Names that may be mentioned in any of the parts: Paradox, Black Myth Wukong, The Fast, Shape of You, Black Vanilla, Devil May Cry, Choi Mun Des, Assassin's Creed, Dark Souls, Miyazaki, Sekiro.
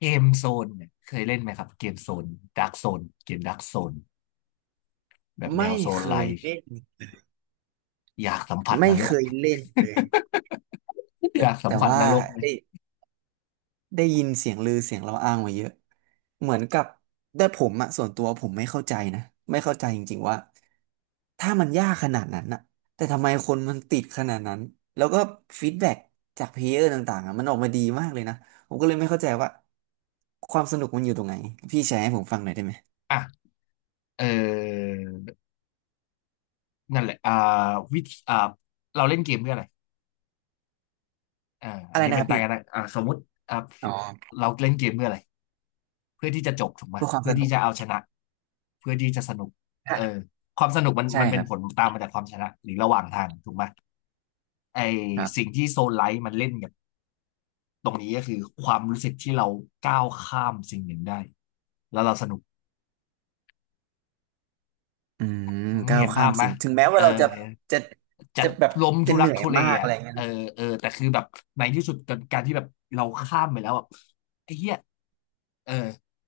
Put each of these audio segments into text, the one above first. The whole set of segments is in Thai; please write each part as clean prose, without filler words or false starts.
เกมโซนเนี่ยเคยเล่นไหมครับเกมโซนดาร์กโซนเกมดาร์กโซนแบบแนไม่วโซเคนไลยท์เล่นอยากสัมผัสนรก เลย แต่อยากสัมแต่ผัสว่านรกเลยได้ได้ยินเสียงลือเสียงเราอ้างมาเยอะเหมือนกับแต่ผมอะส่วนตัวผมไม่เข้าใจนะไม่เข้าใจจริงๆว่าถ้ามันยากขนาดนั้นอะแต่ทำไมคนมันติดขนาดนั้นแล้วก็ฟีดแบ็กจากเพลเยอร์ต่างๆอะมันออกมาดีมากเลยนะผมก็เลยไม่เข้าใจว่าความสนุกมันอยู่ตรงไหนพี่แชร์ให้ผมฟังหน่อยได้ไหมอ่ะเออนั่นแหละวิธีเราเล่นเกมเพื่ออะไรอ่าอัอะนไรนี้นะคเป็นรับตายพี่กันนะอ่าสมมติอ่าอ๋อเราเล่นเกมเพื่ออะไรเพื่อที่จะจบถูกไหมเพื่อความเพื่สอที่นุกจะเอาชนะเพื่อที่จะสนุกอ่ะเออความสนุกมันใช่มันคเป็นรับผลตามมาจากความชนะหรือระหว่างทางถูกไหมไอครับ สิ่งที่โซนไลท์มันเล่นกับ ตรงนี้ก็คือความรู้สึกที่เราก้าวข้ามสิ่งหนึ่งได้แล้วเราสนุกอืมก้าวเห็นข้าภามพไหมสิ่งถึงแม้เอว่าอเราจะจะจะจะแบบล้มจะทุเหรักนื่อยทุเลมากอะอ่ะไรเงี้ยเออเออแต่คือแบบในที่สุดการที่แบบเราข้ามไปแล้วแบบไอ้เหี้ยเออ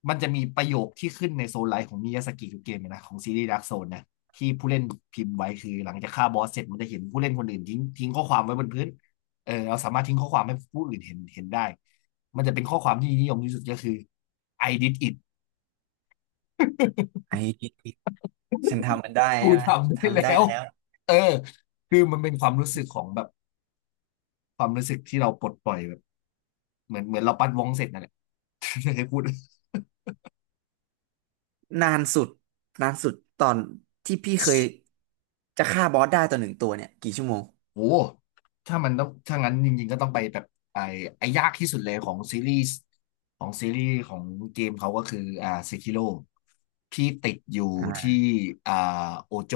มันจะมีประโยคที่ขึ้นในโซนไลน์ของมิยาสกิทุกเกมนะของซีรีส์ดาร์กโซนนะที่ผู้เล่นพิมพ์ไว้คือหลังจากฆ่าบอสเสร็จมันจะเห็นผู้เล่นคนอื่นทิ้งข้อความไว้บนพื้นเออเราสามารถทิ้งข้อความให้ผู้อื่นเห็นได้มันจะเป็นข้อความที่นิยมที่สุดก็คือ I did it ไอ้ฉันทำมันได้กูใช่ไหมทำได้แล้ทำได้วแล้วเออคือมันเป็นความรู้สึกของแบบความรู้สึกที่เราปลดปล่อยแบบเหมือนเราปัดวงเสร็จนั่นแหละ ใครพูด นานสุดนานสุดตอนที่พี่เคยจะฆ่าบอสได้ต่อหนึ่งตัวเนี่ยกี่ชั่วโมงโอ้ถ้ามันต้องถ้างั้นจริงๆก็ต้องไปแบบไอ้ไอ้ยากที่สุดเลยของซีรีส์ของเกมเขาก็คืออ่าเซคิโร่ที่ติดอยู่ที่อ่าอ่าโอโจ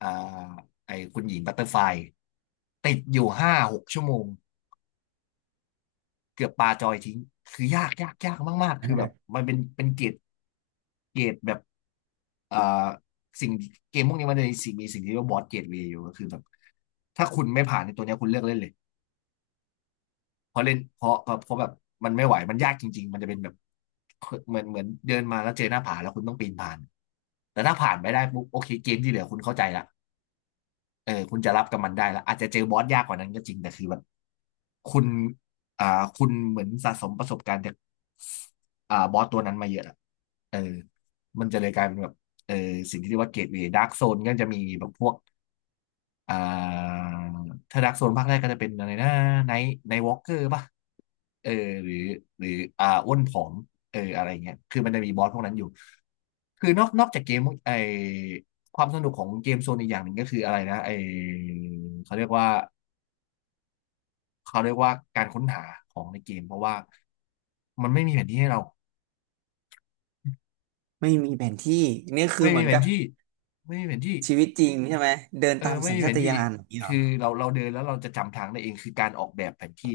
อ่าไอ้คุณหญิงบัตเตอร์ไฟติดอยู่5-6 ชั่วโมง เกือบปาจอยทิ้งคือยากมากๆคือแบบมันเป็นเกรดเกรดแบบเอ่อสิ่งเกมพวกนี้มันจะมีสิ่งที่เรียกว่าบอสเกรดเวย์อยู่ก็คือแบบถ้าคุณไม่ผ่านในตัวเนี้ยคุณเลิกเล่นเลยเพราะเล่นเพราะเพราะแบบมันไม่ไหวมันยากจริงๆมันจะเป็นแบบเหมือนเดินมาแล้วเจอหน้าผาแล้วคุณต้องปีนผ่านแต่ถ้าผ่านไปได้ปุ๊บโอเคเกมที่เหลือคุณเข้าใจละ เออคุณจะรับกับมันได้แล้วอาจจะเจอบอสยากกว่านั้นก็จริงแต่คือแบบคุณอ่าคุณเหมือนสะสมประสบการณ์จากอ่าบอสตัวนั้นมาเยอะอะเออมันจะเลยกลายเป็นแบบเออสิ่งที่เรียกว่าเกตเวย์ดาร์กโซนก็จะมีแบบพวก อ่าถ้าดักโซนภาคแรกก็จะเป็นอะไรนะไนท์วอล์กเกอร์ป่ะเออหรือหรืออ่าอ้วนผอมเอออะไรเงี้ยคือมันจะมีบอสพวกนั้นอยู่คือนอกจากเกมไอความสนุกของเกมโซนอีกอย่างหนึ่งก็คืออะไรนะไอเขาเรียกว่าเขาเรียกว่าการค้นหาของในเกมเพราะว่ามันไม่มีแผนที่ให้เราไม่มีแผนที่นี่คืไม่อเหมีมือนแผกันบที่ไม่มีแผนที่ ชีวิตจริงใช่ไหมเดินเออตามไม่สัญมีชาแผตนที่ญาณอย่างนี้เหรอคือเราเดินแล้วเราจะจำทางได้เองคือการออกแบบแผนที่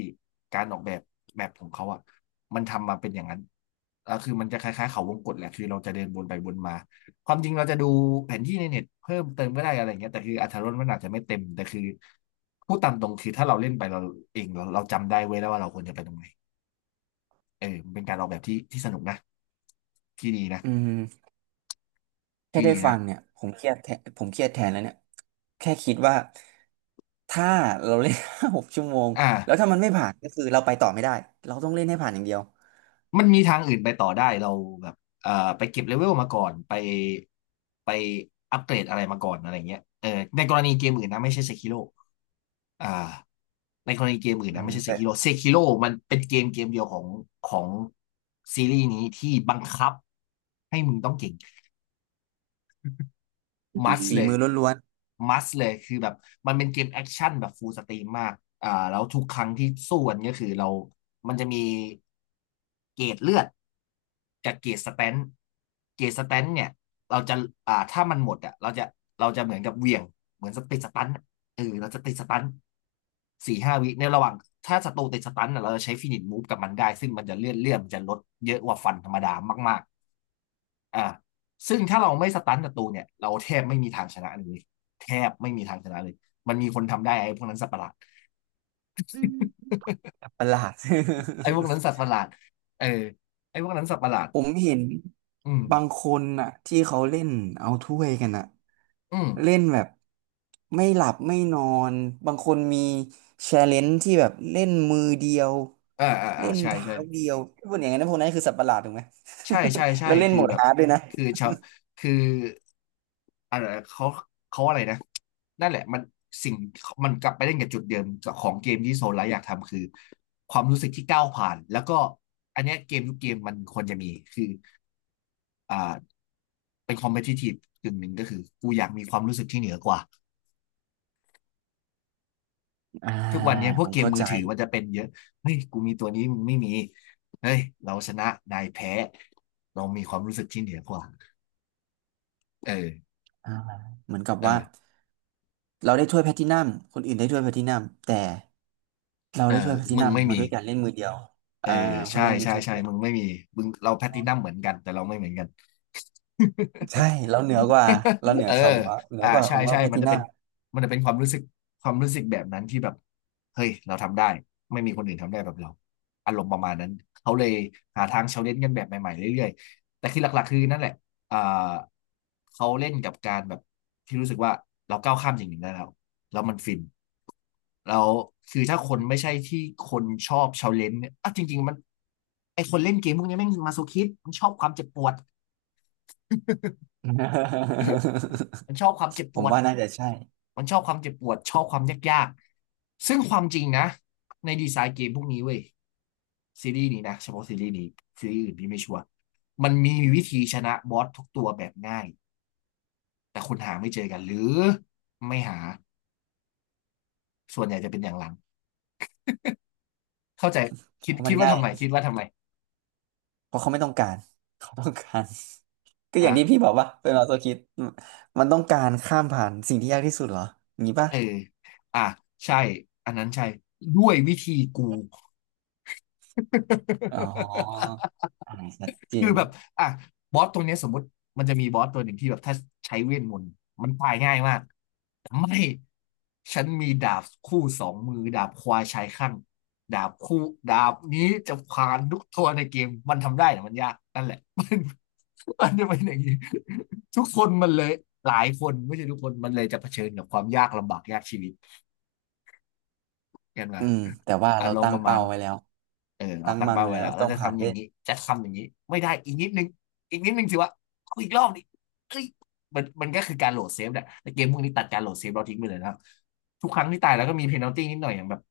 การออกแบบแมปของเขาอ่ะมันทำมาเป็นอย่างนั้นแล้วคือมันจะคล้ายๆเขาวงกตแหละคือเราจะเดินวนไปวนมาความจริงเราจะดูแผนที่ในเน็ตเพิ่มเติมก็ได้อะไรเงี้ยแต่คืออรรถรสมันอาจจะไม่เต็มแต่คือพูดตามตรงคือถ้าเราเล่นไปเราเองเราจำได้เว้ยแล้วว่าเราควรจะไปตรงไหนเออมันเป็นการออกแบบที่สนุกนะที่ดีนะอืม แค่ที่ได้ดีฟันะงเนี่ยผมเครียดแทนผมเครียดแทนแล้วเนี่ยแค่คิดว่าถ้าเราเล่น ห้าหกชั่วโมงแล้วอ่า ถ้ามันไม่ผ่านก็คือเราไปต่อไม่ได้เราต้องเล่นให้ผ่านอย่างเดียวมันมีทางอื่นไปต่อได้เราแบบเอ่อไปเก็บเลเวลมาก่อนไปอัปเกรดอะไรมาก่อนอะไรเงี้ยเออในกรณีเกมอื่นนะไม่ใช่เซคิโ o อ่าในกรณีเกมอื่นอืนะมไม่ใช่แต่เซคิโ o มันเป็นเกมเดียวของซีรีส์นี้ที่บังคับให้มึงต้องเก่ง มัสฝีเลยมือล้วนมัสเลยคือแบบมันเป็นเกมแอคชั่นแบบฟูลสตรีมมากอ่าแล้วทุกครั้งที่สู้กันก็คือเรามันจะมีเกรดเลือดกับเกรดสแตนท์เกรดสแตนท์เนี่ยเราจะอ่าถ้ามันหมดอ่ะเราจะเหมือนกับเหวี่ยง เหมือนสติดสตันท์อะเออเราจะติดสตันท์4-5 วิในระหว่างถ้าศัตรูติดสตันท์อะเราจะใช้ฟินิชมูฟกับมันได้ซึ่งมันจะเลื่อนมันจะลดเยอะกว่าฟันธรรมดามากๆอ่า ซึ่งถ้าเราไม่สตันศัตรูเนี่ยเราแทบไม่มีทางชนะเลยแทบไม่มีทางชนะเลยมันมีคนทำได้ไอ้พวกนั้นสัตว์ประหลาดๆประหลาด ไอ้พวกนั้นสัต ว์ประหลาดเออไอ้พวกนั้นสัตว์ประหลาดผมเห็นอืมบางคนน่ะที่เขาเล่นเอาถ้วยกันน่ะอืมเล่นแบบไม่หลับไม่นอนบางคนมีแชร์เลนจ์ที่แบบเล่นมือเดียวเล่นใช่เท้าใช่เดียวพวกอย่างนั้นพวกนั้นคือสัตว์ประหลาดถูกไหม ใช่ใช่ ใช่แล้วเล่นคือโหมดแบบฮาร์ดด้วยนะคือชาวคืออะไรเขาเขาอะไรนะนั่นแหละมันสิ่งมันกลับไปเล่นกับจุดเดิมของเกมที่โซลไลท์อยากทำคือความรู้สึกที่ก้าวผ่านแล้วก็อันเนี้ยเกมทุกเกมมันควรจะมีคืออ่า เป็น competitive กึ่งหนึ่งก็คือกูอยากมีความรู้สึกที่เหนือกว่าอ่าทุกวันนี้พวผกมเกมเข้ามืใจอถือมันจะเป็นเยอะเฮ้ยกูมีตัวนี้มึงไม่มีเฮ้ยเราชนะนายแพ้เรามีความรู้สึกที่เหนือกว่าเอออ่าเหมือนกับเอว่าอเราได้ถ้วยแพลตินัมคนอื่นได้ถ้วยแพลตินัมแต่เราเออได้ถ้วยแพลติมึงนัมไม่มามีด้วยการเล่นมือเดียวเอออ่าเพนใช่ลง ใช่ YouTube ใช่มึงไม่มีมึงเราแพลตินัมเหมือนกันแต่เราไม่เหมือนกัน ใช่แล้วเหนือกว่าแล้วเหนือเออคำว่าเหนือกว่าขใช่องเราใช่แพมันทิจะนัเป็นม มันจะเป็นความรู้สึกความรู้สึกแบบนั้นที่แบบเฮ้ย เราทำได้ ไม่มีคนอื่นทำได้แบบเราอารมณ์ประมาณนั้น เขาเลยหาทางเชลเลนจ์กันแบบใหม่ๆเรื่อยๆ แต่คือหลักๆคือนั่นแหละอ่าเขาเล่นกับการแบบที่รู้สึกว่าเราก้าวข้ามสิ่งหนึ่งได้แล้วแล้วมันฟินแล้วคือถ้าคนไม่ใช่ที่คนชอบเชลเลนจ์เนี่ยอ่ะจริงๆมันไอคนเล่นเกมพวกนี้แม่งมาโซคิสต์มันชอบความเจ็บปวด มันชอบความเจ็บผปมวด ว่าน่าจะใช่มันชอบความเจ็บปวดชอบความยากๆ ซึ่งความจริงนะในดีไซน์เกมพวกนี้เว้ยซีรีส์นี้นะเฉพาะซีรีส์นี้ซีรีส์อื่นพี่ไม่ชัวร์มันมีวิธีชนะบอสทุกตัวแบบง่ายแต่คุณหาไม่เจอกันหรือไม่หาส่วนใหญ่จะเป็นอย่างหลังเข้าใจคิเพดราะมัคิดนว่าง่ายทำไมคิดว่าทำไมเพราะเขาไม่ต้องการเขาต้องการ ก็อย่างอ่ะที่พี่บอกว่าเป็นออโตคิดมันต้องการข้ามผ่านสิ่งที่ยากที่สุดเหรออย่างนี้ป่ะเอออ่ะใช่อันนั้นใช่ด้วยวิธีกู อ๋ออ่าชัดเจคือนแบบอ่ะบอสตัวเนี้ยสมมติมันจะมีบอสตัวหนึ่งที่แบบถ้าใช้เวทมนต์มันตายง่ายมากแต่ไม่ ฉันมีดาบคู่สองมือดาบควายชายข้างดาบคู่ดาบนี้จะผ่านทุกตัวในเกมมันทำได้แต่มันยากนั่นแหละ มันจะเป็นอย่างนี้ทุกคนมันเลยหลายคนไม่ใช่ทุกคนมันเลยจะเผชิญกับความยากลำบากยากชีวิต กันมาอืมแต่ว่าอาเรารมตั้ณ์ปงระมาเป้าณไว้แล้วเออเราตั้งตั้งมันเป้าไว้ไว้แล้แล้ววต้เราองจะผ่านทำอด้วย่างยนี้จะทำอย่างนี้ไม่ได้อีกนิดนึงอีกนิดนึงสิวะเอาอีกรอบดิเอ้ยมันก็คือการโหลดเซฟแหละแต่เกมพวกนี้ตัดการโหลดเซฟเราทิ้งไปเลยนะครับทุกครั้งที่ตายแล้วก็มีเพนัลตี้นิดหน่อยอย่างแบบ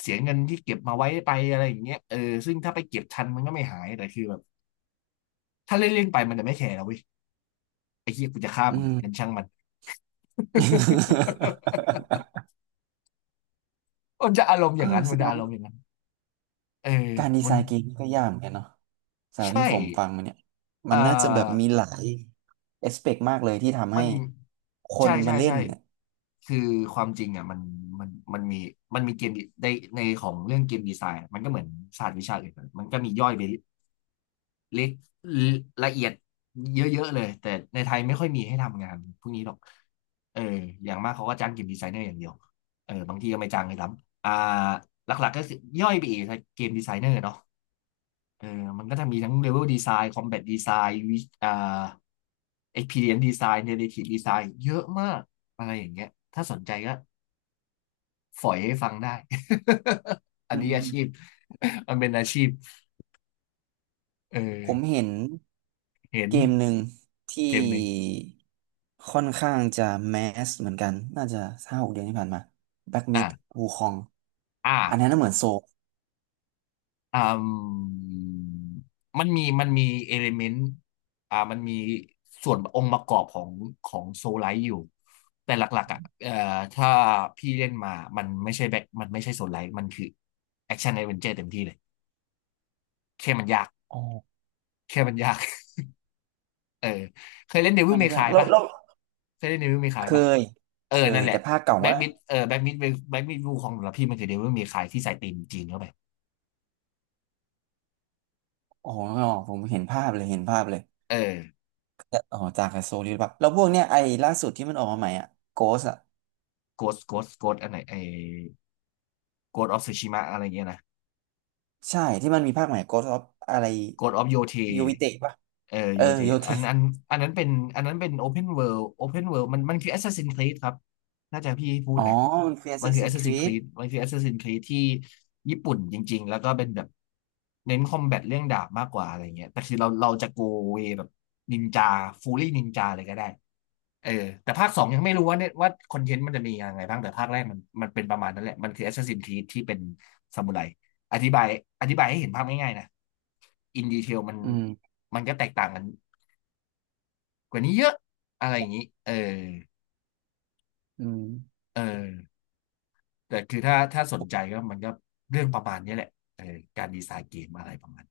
เสียเงินที่เก็บมาไว้ไปอะไรอย่างเงี้ยเออซึ่งถ้าไปเก็บทันมันก็ไม่หายแต่คือแบบถ้าเล่นเล่นไปมันจะไม่แคร์แล้วเว้ยไอ้เหี้ยกูจะฆ่าอืมึงงั้นม ช่างมัน มันจะอารม ณ์อเออย่างนั้นแสมันดจะงอารว่า มณ์อย่างนั้นเออการดีมัไซนน์เกมนี่ก็ยากเหมือนกันเนาะจากใช่ที่ผมฟังมาเนี่ย มัเอ่อ นน่าจะแบบมีหลายเอสเปกมากเลยที่ทำมัให้นคใช่นมาใช่เล่ใช่นเนี่ยคือความจริงอ่ะมันมันมีมันมีเกมในของเรื่องเกมดีไซน์มันก็เหมือนศาสตร์วิชาอื่นมันก็มีย่อยไปเล็กละเอียดเยอะๆเลยแต่ในไทยไม่ค่อยมีให้ทำงานพวกนี้หรอกเอออย่างมากเขาก็จ้างเกมดีไซเนอร์อย่างเดียวเออบางทีก็ไม่จ้างเลยซ้ำอ่าหลักๆก็คือย่อยไปอีกเกมดีไซเนอร์เนาะ เออมันก็จะมีทั้ง Level Design Combat Design วิอ่า Experience Design Narrative Design เยอะมากอะไรอย่างเงี้ยถ้าสนใจก็ฝอยให้ฟังได้ อันอืนี้อามชีพมันเป็นอาชีพเออผมเห็นเห็นเกมหนึ่งเกที่มหนึ่งค่อนข้างจะแมสเหมือนกันน่าจะห้าหกเดือนที่ผ่านมา Black อ่ะ Myth Wukong อ่ะ อันนั้นน่ะเหมือนโซลอ่ามันมี มันมีเอลิเมนต์มันมีส่วนองค์ประกอบของของโซลไลท์อยู่ แต่หลักๆอ่ะถ้าพี่เล่นมา มันไม่ใช่แบ็คมันไม่ใช่โซลไลท์มันคือแอคชั่นแอดเวนเจอร์เต็มที่เลยแค่มันยากอ๋อแค่มันยาก เออเคยเล่นเดวิลมันเมยาคากยแล้วปะแล้วเคยเล่นเดวิลเมคาเคยปะยเอเคอนั่ยนแหละแต่ภาคเก่าแบ็กว่ามิดเออแบ็กมิดแบ็กมิดวูของสำหรับพี่มันคือเดวิลเมคายที่ใส่ธีมจีนเข้าไปอ๋อผมเห็นภาพเลยเห็นภาพเลย เออแล้วอ๋อจากกับโซลิดแบบแล้วพวกเนี้ยไอ้ล่าสุดที่มันออกมาใหม่อ่ะโกสอ่ะโกสอันไหนไอโกสออฟซูชิมะอะไรเงี้ยนะ ใช่ที่มันมีภาคใหม่โกสออฟอะไรกดออฟโยเทยูวิเตะปะเออเอโยอเทโยเทอันอันอันนั้นเป็นอันนั้นเป็นโอเพนเวิลดโอเพนเวิดมันคือ Assassin's Creed ครับน่าจะพี่พูดอ๋อนะมันคือแอสมันซัคือ สินครี Assassin's ด Creed มันคือ Assassin's Creed ที่ญี่ปุ่นจริงๆแล้วก็เป็นแบบเน้นคอมแบทเรื่องดาบมากกว่าอะไรเงี้ยแต่คือเราจะโกเวแบบนินจาฟูลี่นินจาเลยก็ได้เออแต่ภาคสองยังไม่รู้ว่าเนี่ยว่าคอนเทนต์มันจะมียังไงบ้างแต่ภาคแรกมันเป็นประมาณนั้นแหละมันคือ Assassin's Creed ที่เป็นซามูไร อธิบายอธิบายให้เห็นภาพง่ายๆนะอินดีเทลอืมมันก็แตกต่างกันกว่านี้เยอะอะไรอย่างนี้เอออืมเออแต่คือถ้าสนใจก็มันก็เรื่องประมาณนี้แหละเออการดีไซน์เกมอะไรประมาณ